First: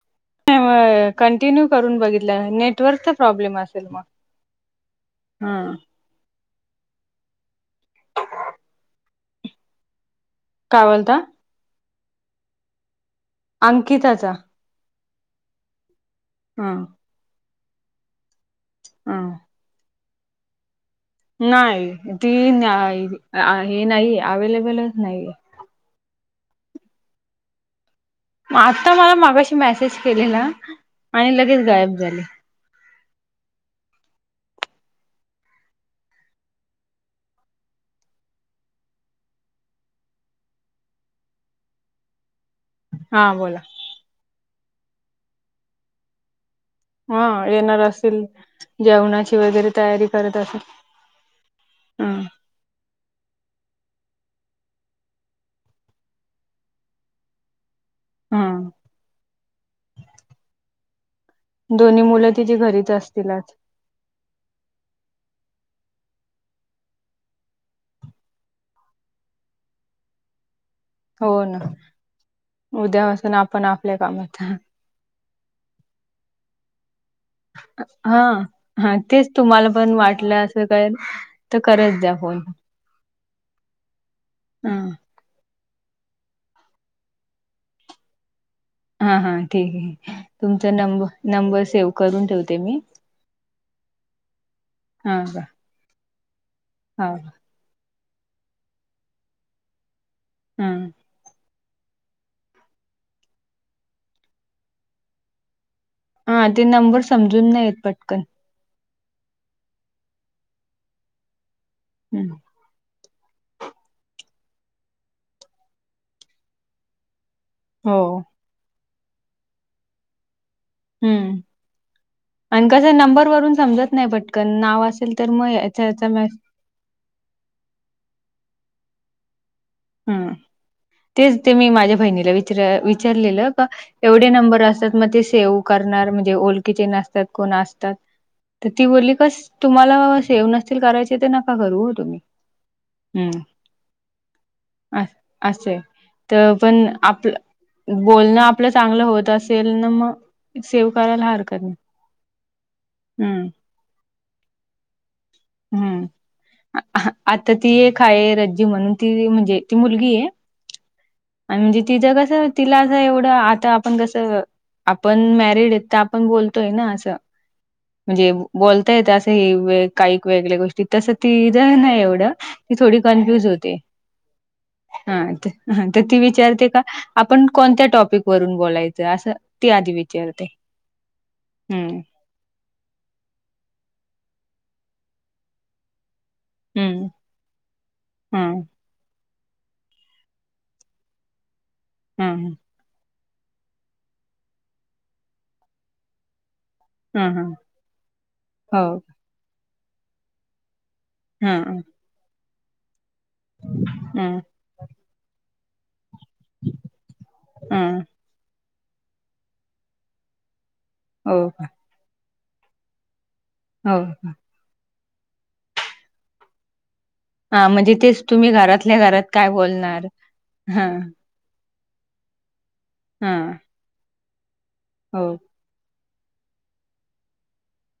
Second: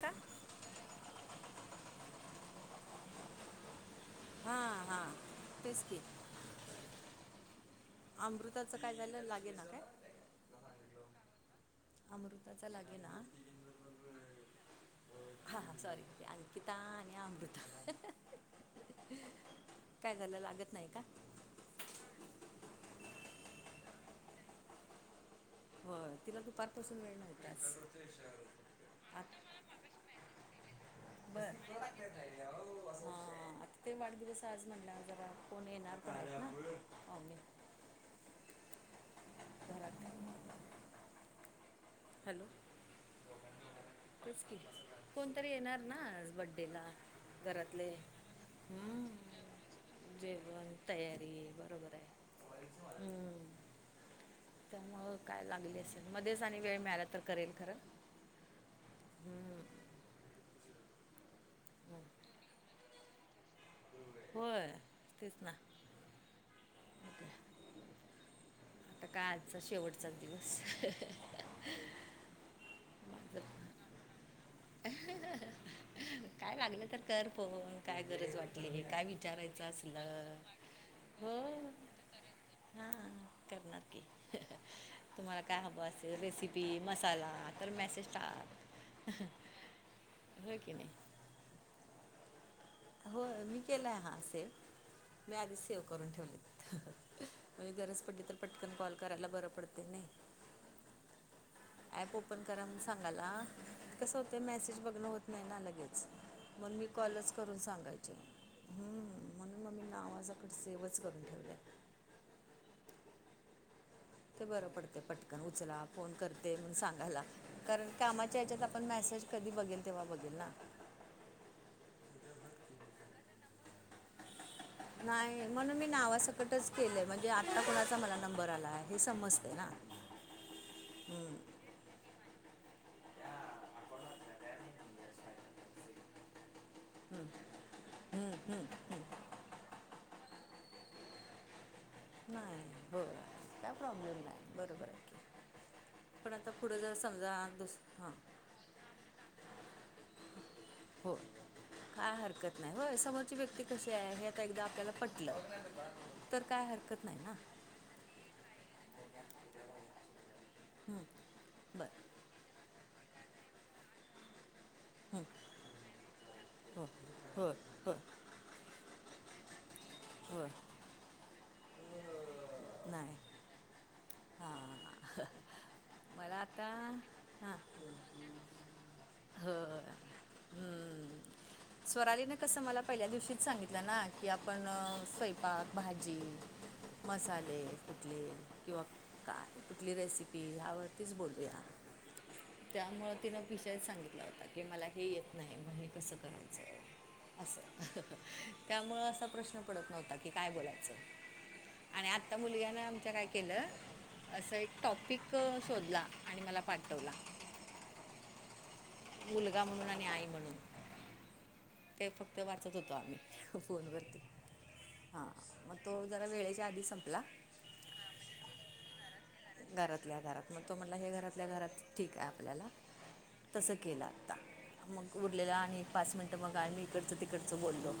का [inaudible] कंटिन्यू करून बघितलं नेटवर्कचा प्रॉब्लेम असेल मग हा हा हा. तेच की अमृताचं काय झालं लागेना काय काय म्हणता अमृताचा लागे ना अंकिताचा हा सॉरी हा अंकिता आणि अमृता हा. काय झालं लागत नाही का नाही ती हे नाही हे नाही अवेलेबलच नाहीे. होय तिला दुपारपासून वेळ नव्हताच म आता मला आत- मागाशी मेसेज केलेला आणि लगेच गायब झाली. हा ते वाढदिवस आज म्हणला जरा कोण येणार म्हटल्यावर [inaudible] घरात द्या हॅलो हा बोला च की कोणतरी येणार ना आज बड्डेला हा येणार घरातले असेल हम्म जेवणाची वगैरे तयारी करत असेल. जेवण तयारी बरोबर आहे, हम्म त्यामुळं काय लागली असेल मध्येच आणि वेळ मिळाला तर करेन खरं हम्म हम्म दोन्ही मुलं तिची घरीच असतील आज होय तेच ना अ तर काय आजचा शेवटचा दिवस हो ना उद्या आसंल आपण आपल्या कामात. अहहह काय लागलं तर कर फोन. काय हा गरज वाटली, हा काय विचारायचं असलं तु करत जा फोन. हा. करणार की. हे है. हा तुम्हाला काय हवं असेल रेसिपी, मसाला तर मेसेज टाक. हा हा ठीक आहे. होय तुमचा की नाही नंबर नंबर सेव्ह करून ठेवते मी हो मी केलंय हा सेव्ह. हा मी का आधी सेव करून ठेवले. हा होय गरज पडली तर पटकन कॉल करायला बरं पडतय नय. हम्. [inaudible] ऍप ओपन करा म्हणून सांगाला, कसं होतं मेसेज बघणं होत नाही ना लगेच. हा ते नंबर समजून नाहीे येत पट हम् म्हणून मग मी नावासकट सेव्हच करून ठेवलय. हम्म. ते बरं पडते पटकन उचला फोन करते म्हणून सांगायला कारण हो कामा ज्याच्यात आपण मेसेज कधी बघेल तेव्हा बघेल ना. हम्म. आणि कस नंबर वरून समजत नाही पटकन नाव असेल तर मग याचा याचा मे केलंय म्हणजे आत्ता कुणाचा मला नंबर आला हे समजतय ना. हम्. तेच हम्म. ते मी माझ्या बहिणीला विचार विचारलेलं का एवढे नंबर असतात मग ते सेव्ह करणार म्हणजे ओल ची नसतात कोण असतात. तर ती बोलली कस तुम्हाला सेव्ह नसतील कराय इत तर नका करू हो तुम्ही. हम्म. त्या प्रॉ्लेम नाही. बरोबर आहे अस की असे आता तर पण पुढं जर समजा दुस आपलं हां बोलणं आ आपलं चांगलं होत असेल ना मग सेव्ह हो. करायला हरकत नाही काय हरकत नाही. होय समोरची हम्म व्यक्ती कशी आहे हे आता एकदा आपल्याला पटलं हम्म तर काय हरकत नाही ना. आता ती एक आहे रजी म्हणून, म्हणजे ती मुलगी आहे. हम्. आणि म्हणजे तिचं कसं तिला असं एवढं आता आपण कसं आपण मॅरिड आहेत तर आपण बोलतोय हो ना असं हो हो म्हणजे बोलता येत असं ह काही हो वेगळ्या गोष्टी तसं ती ज नाही एवढं, ती थोडी नाही कन्फ्युज होते. हा. हां तर ती मला विचारते आता का आपण हां कोणत्या टॉपिक वरून बोलायचं असं हो ती आधी विचारते. हम्म. हम्म स्वरालीने कसं मला पहिल्या दिवशीच सांगितलं ना की आपण स्वयपाक भाजी हम्म मसाले कुटले हम्म किंवा काय कुठली रेसिपी ह्यावरतीच बोलूया. हा हा त्यामुळे तिनं विषयच सांगितला होता की मला हे येत नाही मग हे कसं कराय हम्म हम्म. असं हो त्यामुळ असा प्रश्न पडत नव्हता की काय बोलायचं. हम्. आणि आत्ता मुलग्यान आमच्या काय केलं हम्म असं एक टॉपिक शोधला आणि मला पाठवला. हम्म मुलगा म्हणून आणि आई म्हणून. अ ते फक्त वाचत होतो आम्ही हो फोनवर. का हा मग तो जरा वेळेच्या आधी संपला. हा म्हणजे तेच, तुम्ही घरातल्या घरात काय बोलणार. हा आपल्या घरात ठीक आहे आपल्याला. हा केल आता. मग हो उरलेल आणि पाच मिनट मग आमी इकडच तिकडच बोललो.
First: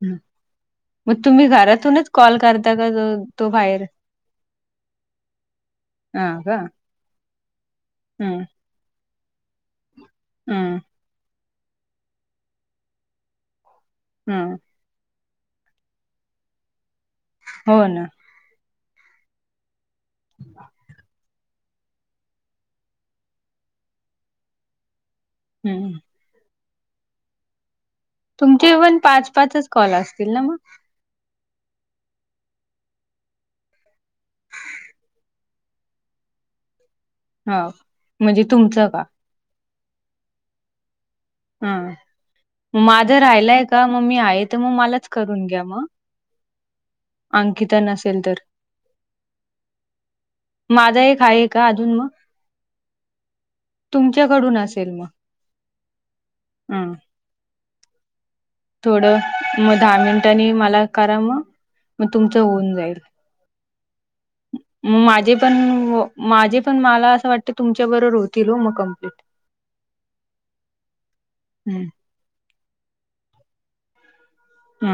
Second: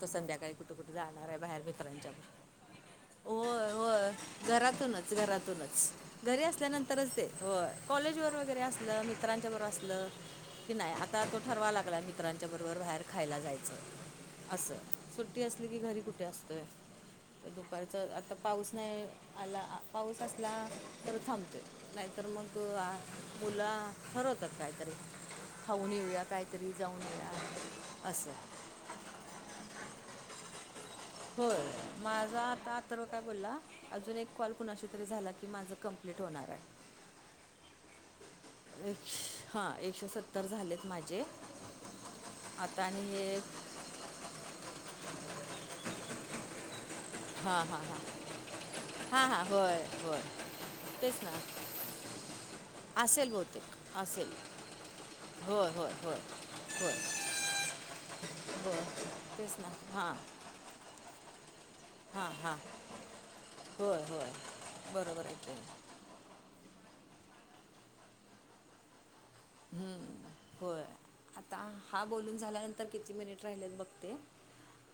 तो हं. संध्याकाळी कुठे कुठे मग राहणार आहे तुम्ही बाहेर घरातूनच मित्रांच्याब कॉल करता का जो- तो होय बाहेर होय घरातूनच घरातूनच. हा घरी का असल्यानंतर तरच ते, हो कॉलेजवर हम्म वगैरे असल मित्रांच्याबरोबर असल की हम्म नाही आता तो ठरवा लागला मित्रांच्या बरोबर बाहेर खायला जायच हम्म अस. सुट्टी असली की घरी कुठे असतोय. तर हो दुपारचा ना आता पाऊस नाही आला. पाऊस असला तर थांबतोय. नाहीतर मग आ मुल ठरवतात काय ते. हम्म खाऊन येऊया काहीतरी. जाऊन येऊया अस. तुमचे पण पाच पाचच कॉल असतील ना मग. होय, माझा आता अथर्व काय बोलला अजून एक कॉल कुणाशी तरी झाला की माझ कंप्लीट होणार आहे. हा म्हणजे तुमच का? हा एकशे सत्तर झालेत माझे. हा आता आणि माझ हे राहिलाय का? मग मी आहे तर मग मलाच करून घ्या मग. अंकिता नसेल तर. हा हा होय, बर माझा एक तेच ना. आहे का अजून मग असेल बहुतेक असेल. तुमच्याकडून होय होय होय. होय हम्म होय थोड तेच ना मग दहा हां मिनिटांनी मला करा मग. मग हा तुमचं हा होऊन जाईल होय होय. मग बरोबर माझे आहे पण, ते माझे पण मला अस वाटत तुमच्या बरोबर होतील हो मग कंप्लीट. हम्म होय, आता ह हा बोलून झाल्यानंतर किती मिनिट राहिले बघते.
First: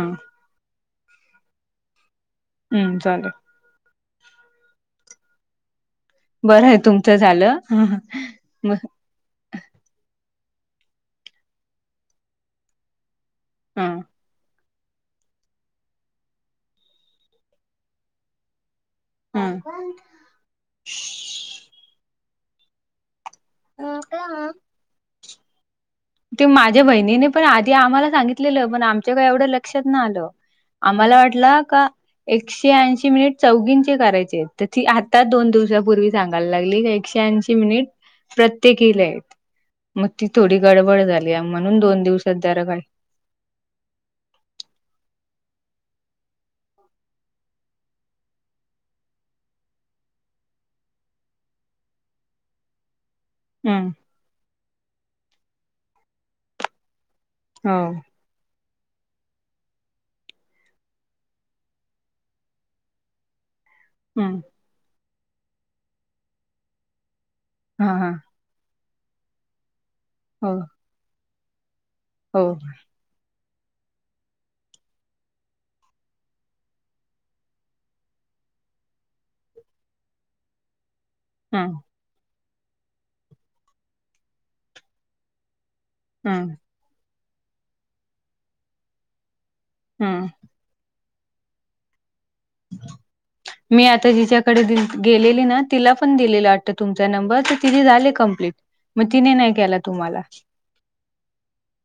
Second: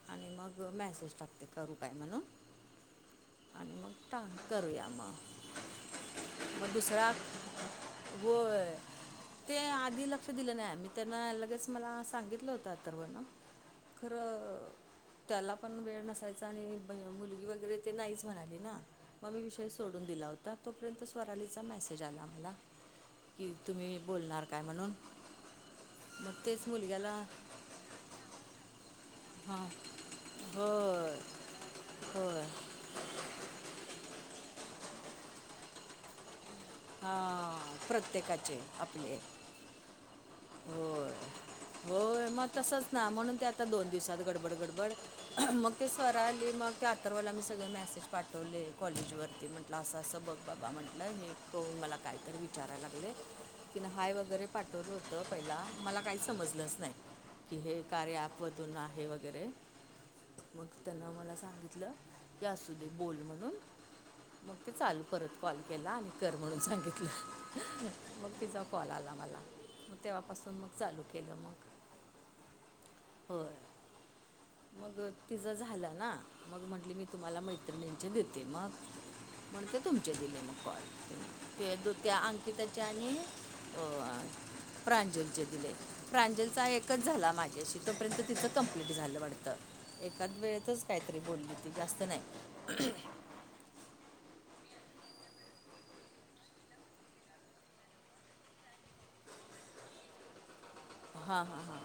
आणि मग मेसेज टाकते. करू काय म्हणून. हम्म चालेल. आणि मग टाग करूया मग. बरं मग आहे दुसरा, तुमचं झालं हा हा. होय मग ते आधी लक्ष दिल नाही. मी त्यांना लगेच मला सांगितल होत अथर्वला. हम्म खर त्याला पण वेळ नसायचा आणि मुलगी वगैरे ते नाहीच म्हणाली ना. मग मी ह विषय सोडून दिला होता. तोपर्यंत स्वरालीचा मेसेज आला मला की तुम्ही ह बोलणार काय म्हणून. मग ते तेच माझ्या मुलग्याला बहिणीने पण आधी आम्हाला सांगितलेल. पण आम त्या काय एवढ हां लक्षात नाही आल. आम्हाला होय वाटला का होय एकशे ऐशी मिनट चौघींचे करायचे आहेत. तर ती आताच दोन दिवसापूर्वी सांगायला लागली एकशे ऐंशी हां मिनिट प्रत्येकाचे प्रत्येकीला आपले आहेत. मग ते थोडी गडबड होय झाली म्हणून दोन होय दिवसात मग जरा काय तसंच म्हणून ते आता दोन दिवसात गडबड गडबड मग ते स्वआली मग ते अथर्वला मी सगळं मेसेज पाठवलं पाठवले कॉलेजवरती म्हटलं असं असं बघ बाबा म्हटलं हे तो मला काहीतरी विचारायला लागले तिन हम्म हाय वगैरे पाठवलं होत पहिला मला काही समजलंच नाही की हो हे कार्य आप वतून आहे वगैरे मग त्यांन मला सांगितलं ते असू दे बोल म्हणून हम्म मग चालू परत कॉल केला आणि कर म्हणून हा सांगितलं हा मग तिचा कॉल आला मला मग हो तेव्हापासून मग चालू केलं मग. हो बरं मग तिचं झालं ना मग म्हंटली मी तुम्हाला मैत्रिणींचे देते मग मग ते तुमचे दिले मग हम्म कॉल त्या अंकितचे आणि प्रांजलचे दिले हम्म प्रांजलचा एक कट झाला माझ्याशी तोपर्यंत तिथं कंप्लीट झालं वाटतं हम्म एकाद वेळेतच काहीतरी बोलली ती जास्त नाही मी आता जिच्याकडे गेलेली ना तिला पण दिलेलं वाटतं तुमचा नंबर तर तिथे झाले कंप्लीट मग तिने नाही केला तुम्हाला. हा हा हा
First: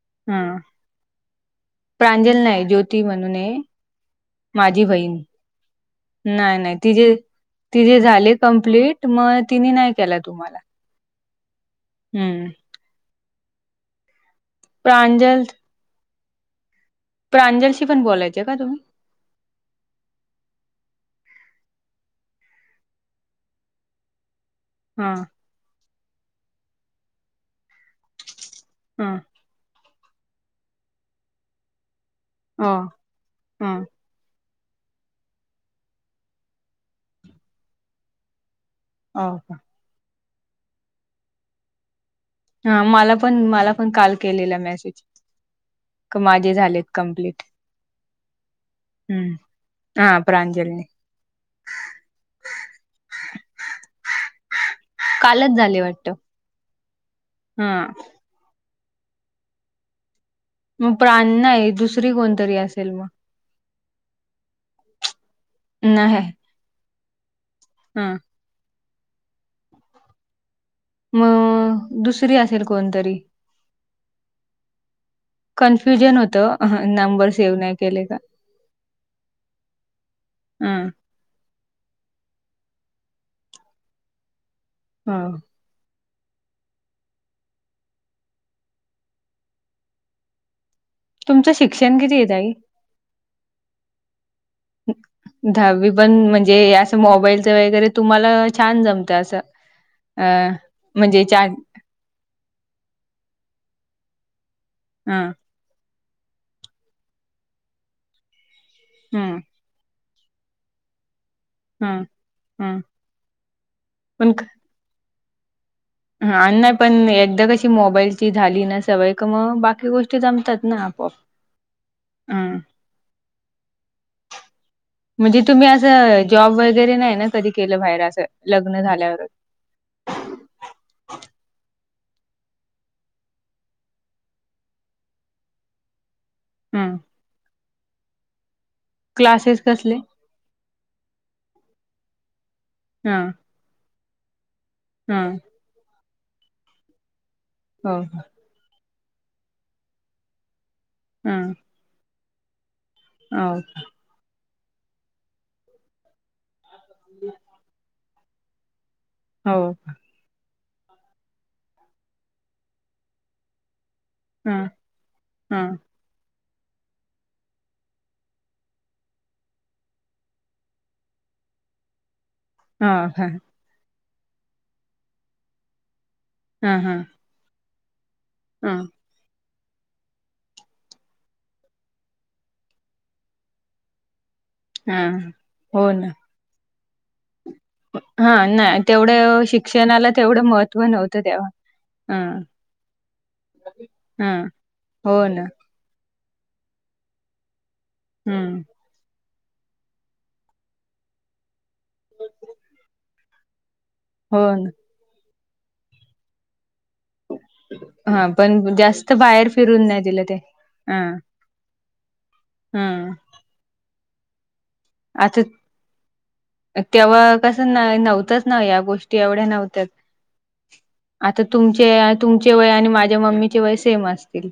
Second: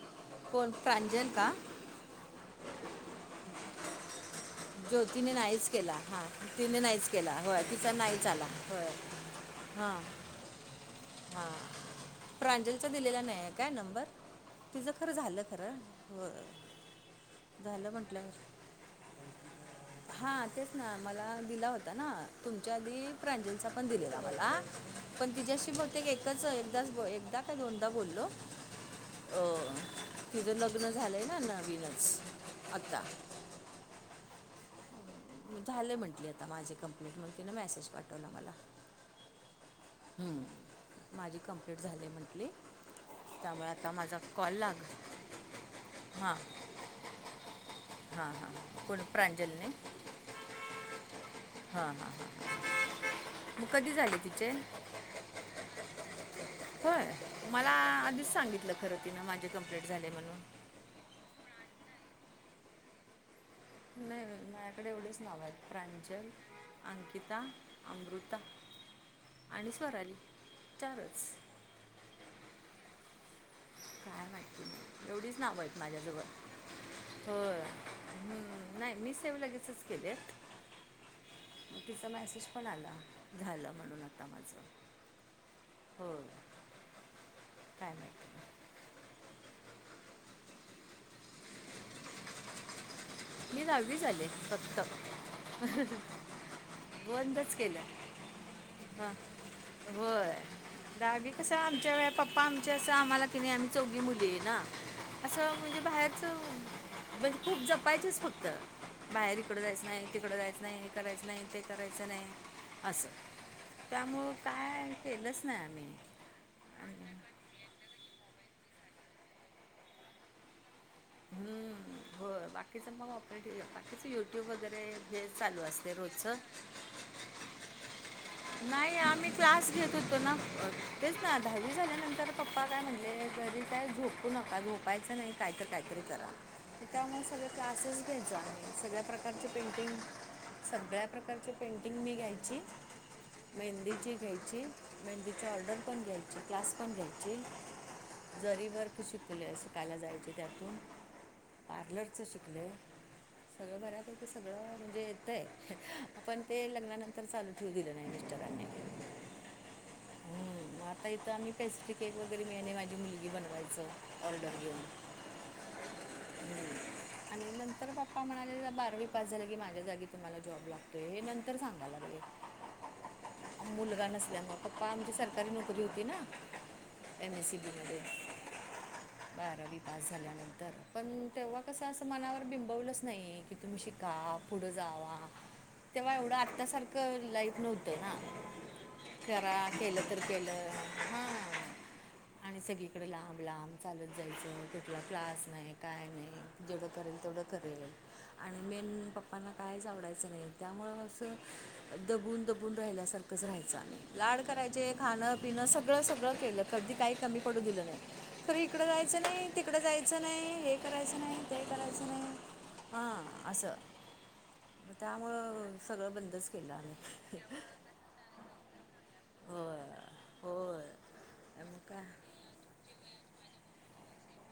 कोण प्रांजल का? प्रांजल नाही ज्योती म्हणून आहे. माझी बहीण ज्योतीने नाहीच केला हा नाही नाही तिने नाहीच तिजे केला होय तिचा तिजे नाहीच झाले आला होय. कंप्लीट मग तिने नाही केला तुम्हाला. हा हम्म प्रांजलचा दिलेला नाही काय नंबर तिचं खरं झालं प्रांजल खरं. होय. प्रांजलशी पण बोलायचें का तुम्ही? हां तेच ना मला दिला होता ना तुमच्या आधी प्रांजलचा पण दिलेला मला. हा पण तिच्याशी बहुतेक एकच एकदा एकदा का दोनदा बोललो. हा अ तिझं लग्न झालंय ना नवीनच हा आत्ता हा झालं म्हंटली आता माझी कंप्लेंट मग तिनं मेसेज पाठवला मला. हा माझी कंप्लीट झाली म्हटली हा मला पण त्यामुळे मला पण आता काल माझा कॉल केलेला लाग मेसेज. का हां माझे झालेत कमप्लीट हां हां कोण प्रांजलने हम्म हा प्राजलीनी हां हां हा मग कधी झाले तिचे? कालच झाले वाटत होय हा मला आधीच सांगितलं खरं तिन माझे कंप्लेट झाले म्हणून. मग प्राण नाही दुसरी कोणतरी असेल मग. नाही माझ्याकडे एवढेच नाव आहेत नाही प्रांजल अंकिता हा अमृता आणि स्वराली चारच. मग दुसरी असेल कोणतरी काय माहिती नाही एवढीच नावं आहेत कन्फ्युजन माझ्याजवळ. होतं नंबर हो सेव्ह नाही केले का हम् नाही मी सेव लगेचच केलेत. हं, मग तिचा मेसेज पण आला झालं म्हणून आता माझ. हा हो काय माहिती. तुमचं शिक्षण किती येतंय ताई? मी दहावी झाले फक्त. दहावी पण म्हणजे असं मोबाईलच बंदच केलं वगैरे तुम्हाला छान हां जमतं असं. अ, होय म्हणजे दाहावी कस छान आमच्या व प्पा. प्पा आमच्या असं आम्हाला की नाही आम्ही चौघी मुली आहे ना हं, असं. म्हणजे बाहेरच म्हणजे खूप जपायचं फक्त. बाहेर हं, इकडं जायचं नाही तिकडं जायच नाही हे करायचं नाही ते. हं, करायचं नाही हं. असं त्यामुळं काय केलंच नाही आम्ही. हा नाही आणि पण एकदा कशी मोबाईलची झाली सवय क मग गोष्टी जमतात ना. आपोआप. हम्म. हो हं. बाकीच मग पर बाकीच युट्यूब वगैरे हे चालू असते रोजचं. [unintelligible] कधी केलं नाही ना बाहेर असं. लग्न नाही झाल्यावर? आम्ही क्लास होतो ना तेच ना दहावी झाल्यानंतर. पप्पा काय म्हटले घरी काय झोपू नका झोपायचं नाही कायचं काहीतरी करा हं. त्यामुळे. सगळे क्लासेस घायचो आम्ही सगळ्या प्रकारचे क्लासेस कसले? पेंटिंग. सगळ्या प्रकारची पेंटिंग मी घ्यायची. हा. मेहंदीची घ्यायची मेहंदीची ऑर्डर पण घ्यायची क्लास पण घ्यायची. हा हा. जरी वर्क शिकले शिकायला जायचे त्यातून. हम. पार्लरचं शिकले आहे तें [unintelligible] सगळं येतं. आपण ते लग्नानंतर चालू ठेवू दिलं नाही मिस्टरांनी. हो. हम् आता इथं आम्ही पेस्ट्री केलं तर मी आणि माझी मुलगी बनवायचं. ऑर्डर हं, घेऊन. हं. [inaudible] आणि नंतर पप्पा म्हणाले बारावी पास झाला की माझ्या जागी तुम्हाला जॉब लागतोय हे नंतर सांगा लागले. हा हा.. मुलगा नसल्यानमुळे पप्पा आमची सरकारी नोकरी होती ना. हा हा. एमएसबी मध्ये. हा. बारावी पास झाल्यानंतर पण तेव्हा कसं असं मनावर बिंबवलंच नाही. कि तुम्ही शिका पुढं हा जावा हो ना तेव्हा एवढं आतासारखं लाईफ नव्हतं. हा नाही तेवढं करा शिक्षणाला केलं तर तेवढं केलं महत्त्व नव्हतं हा. तेव्हा हा आणि सगळीकडे लांब लांब चालत हा जायचं कुठला हो ना क्लास नाही. काय नाही जेवढं करेल तेवढं करेल हम्म आणि मेन पप्पा. मला ना कायचं आवडायचं नाही त्यामुळं असं दबून. फुलासारखं राहायं हो लाड ना करायचे खांणं पिणं सगळं सगळं केलं कधी काही कमी. पडू दिलं नाही. हा तर पण इकडं जास्त जायचं नाही. बाहेर तिकड फिरून जायचं दिलं ते नाही हे हा करायचं नाही. ते करायचं नाही. हा असं म आता त्यामुळं सगळं बंदच केलं आम्ही. तेव्हा कसं नाई नव्हतंच ना या गोष्टी एवढ्या होय नव्हत्याच. होय. आता मग तुमचे का तुमचे वय आणि माझ्या मम्मीचे वय सेम असतील.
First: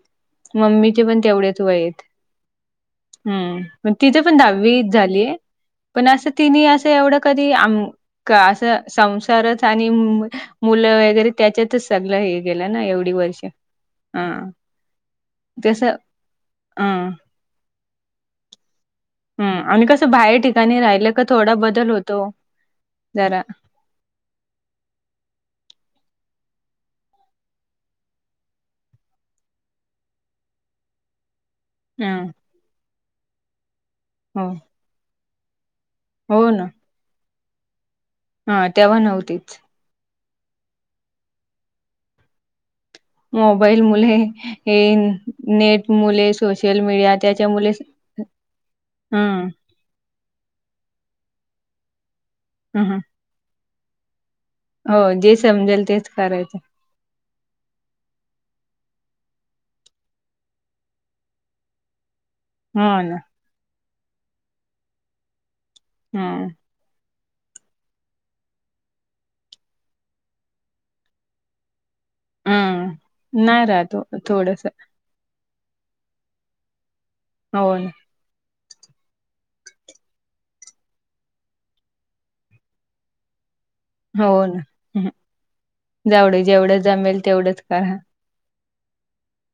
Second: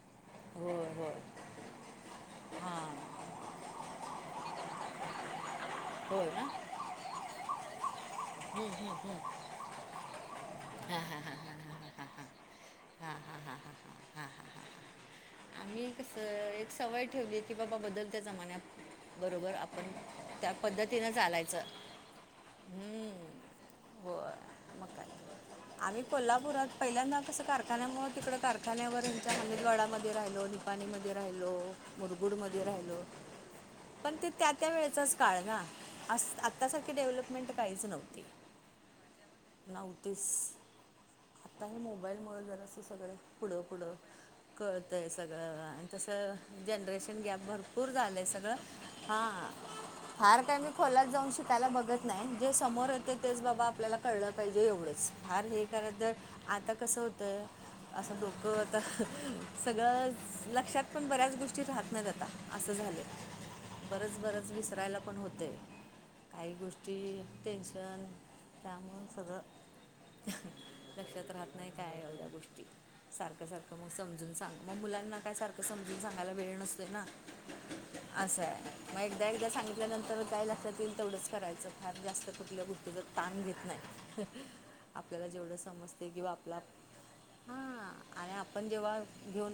मम्मीचे पण तेवढेच वय यत. हा. हम् म तिथं पण दहावीच झालीय. पण होय असं ना तिने असं एवढं कधी आम का असं संसारच आणि मुलं हां हां वगैरे हां हां त्याच्यातच हां हां सगल हां हे गेलं ना एवढी हां वर्ष. हां हां. हां हां हा. हां हां आम्ही तसं कसं एक अ सवय ठेवली कि बाबा बदलत्या जमान्यात हा बरोबर आणि आपण कसं बाहेर त्या ठिकाणी राहिलं पद्धतीनं का थोडा चालायचं बदल होतो जरा हो म काय? आम्ही कोल्हापुरात पहिल्यांदा कसं कारखान्यांमुळ तिकड कारखान्यावरच्या हमिदवाडामध्ये राहिलो. नीपाणीमध्ये राहिलो. हम् मुरगुड मध्ये राहिलो. पण ते हो त्या त्या वेळेचाच काळ ना? अस हो ना आत्तासारखी डेव्हलपमेंट काहीच नव्हती. हा तेव्हा नव्हतीच. नव्हतीस आत्ता हे मोबाईलमुळ जरा अस सगळ - - पुढं मोबाईल पुढं मुले हे कळतंय सगळं आणि नेट मुले तसं सोशल मीडिया जनरेशन गॅप त्याच्या मुले भरपूर झालंय सगळं. हा. हम् फार काय मी खोलात जाऊन शिकायला बघत नाही. जे समोर हम येतय तेच बाबा आपल्याला कळलं पाहिजे हो एवढंच. जे फार हे समजेल करत तेच जर करायचं आता कसं होतंय असं डोक आता सगळंच लक्षात पण बऱ्याच गोष्टी राहत नाहीत आता. असं हो झालय ना बरंच बरंच विसरायला पण होतय हम्म काही गोष्टी. ती टेन्शन. त्यामुळ सगळं लक्षात राहत नाही काय एवढ. गोष्टी सारख हम्म नाही सारख मग राहतो समजून सांग. थोडस म मुलांना काय सारख समजून सांगायला वेळ नसतोय ना? होन. असं आहे. मग एकदा एकदा सांगितल्यानंतर काय लक्षात येईल तेवढंच करायचं फार जास्त कुटल्या गोष्टीच - ताण घेत नाही. हो ना. आपल्याला जेवढं समजते की बा जावडे आपला. जेवढं जमेल तेवढंच हा. करा. आणि आपण जेव्हा घेऊन ब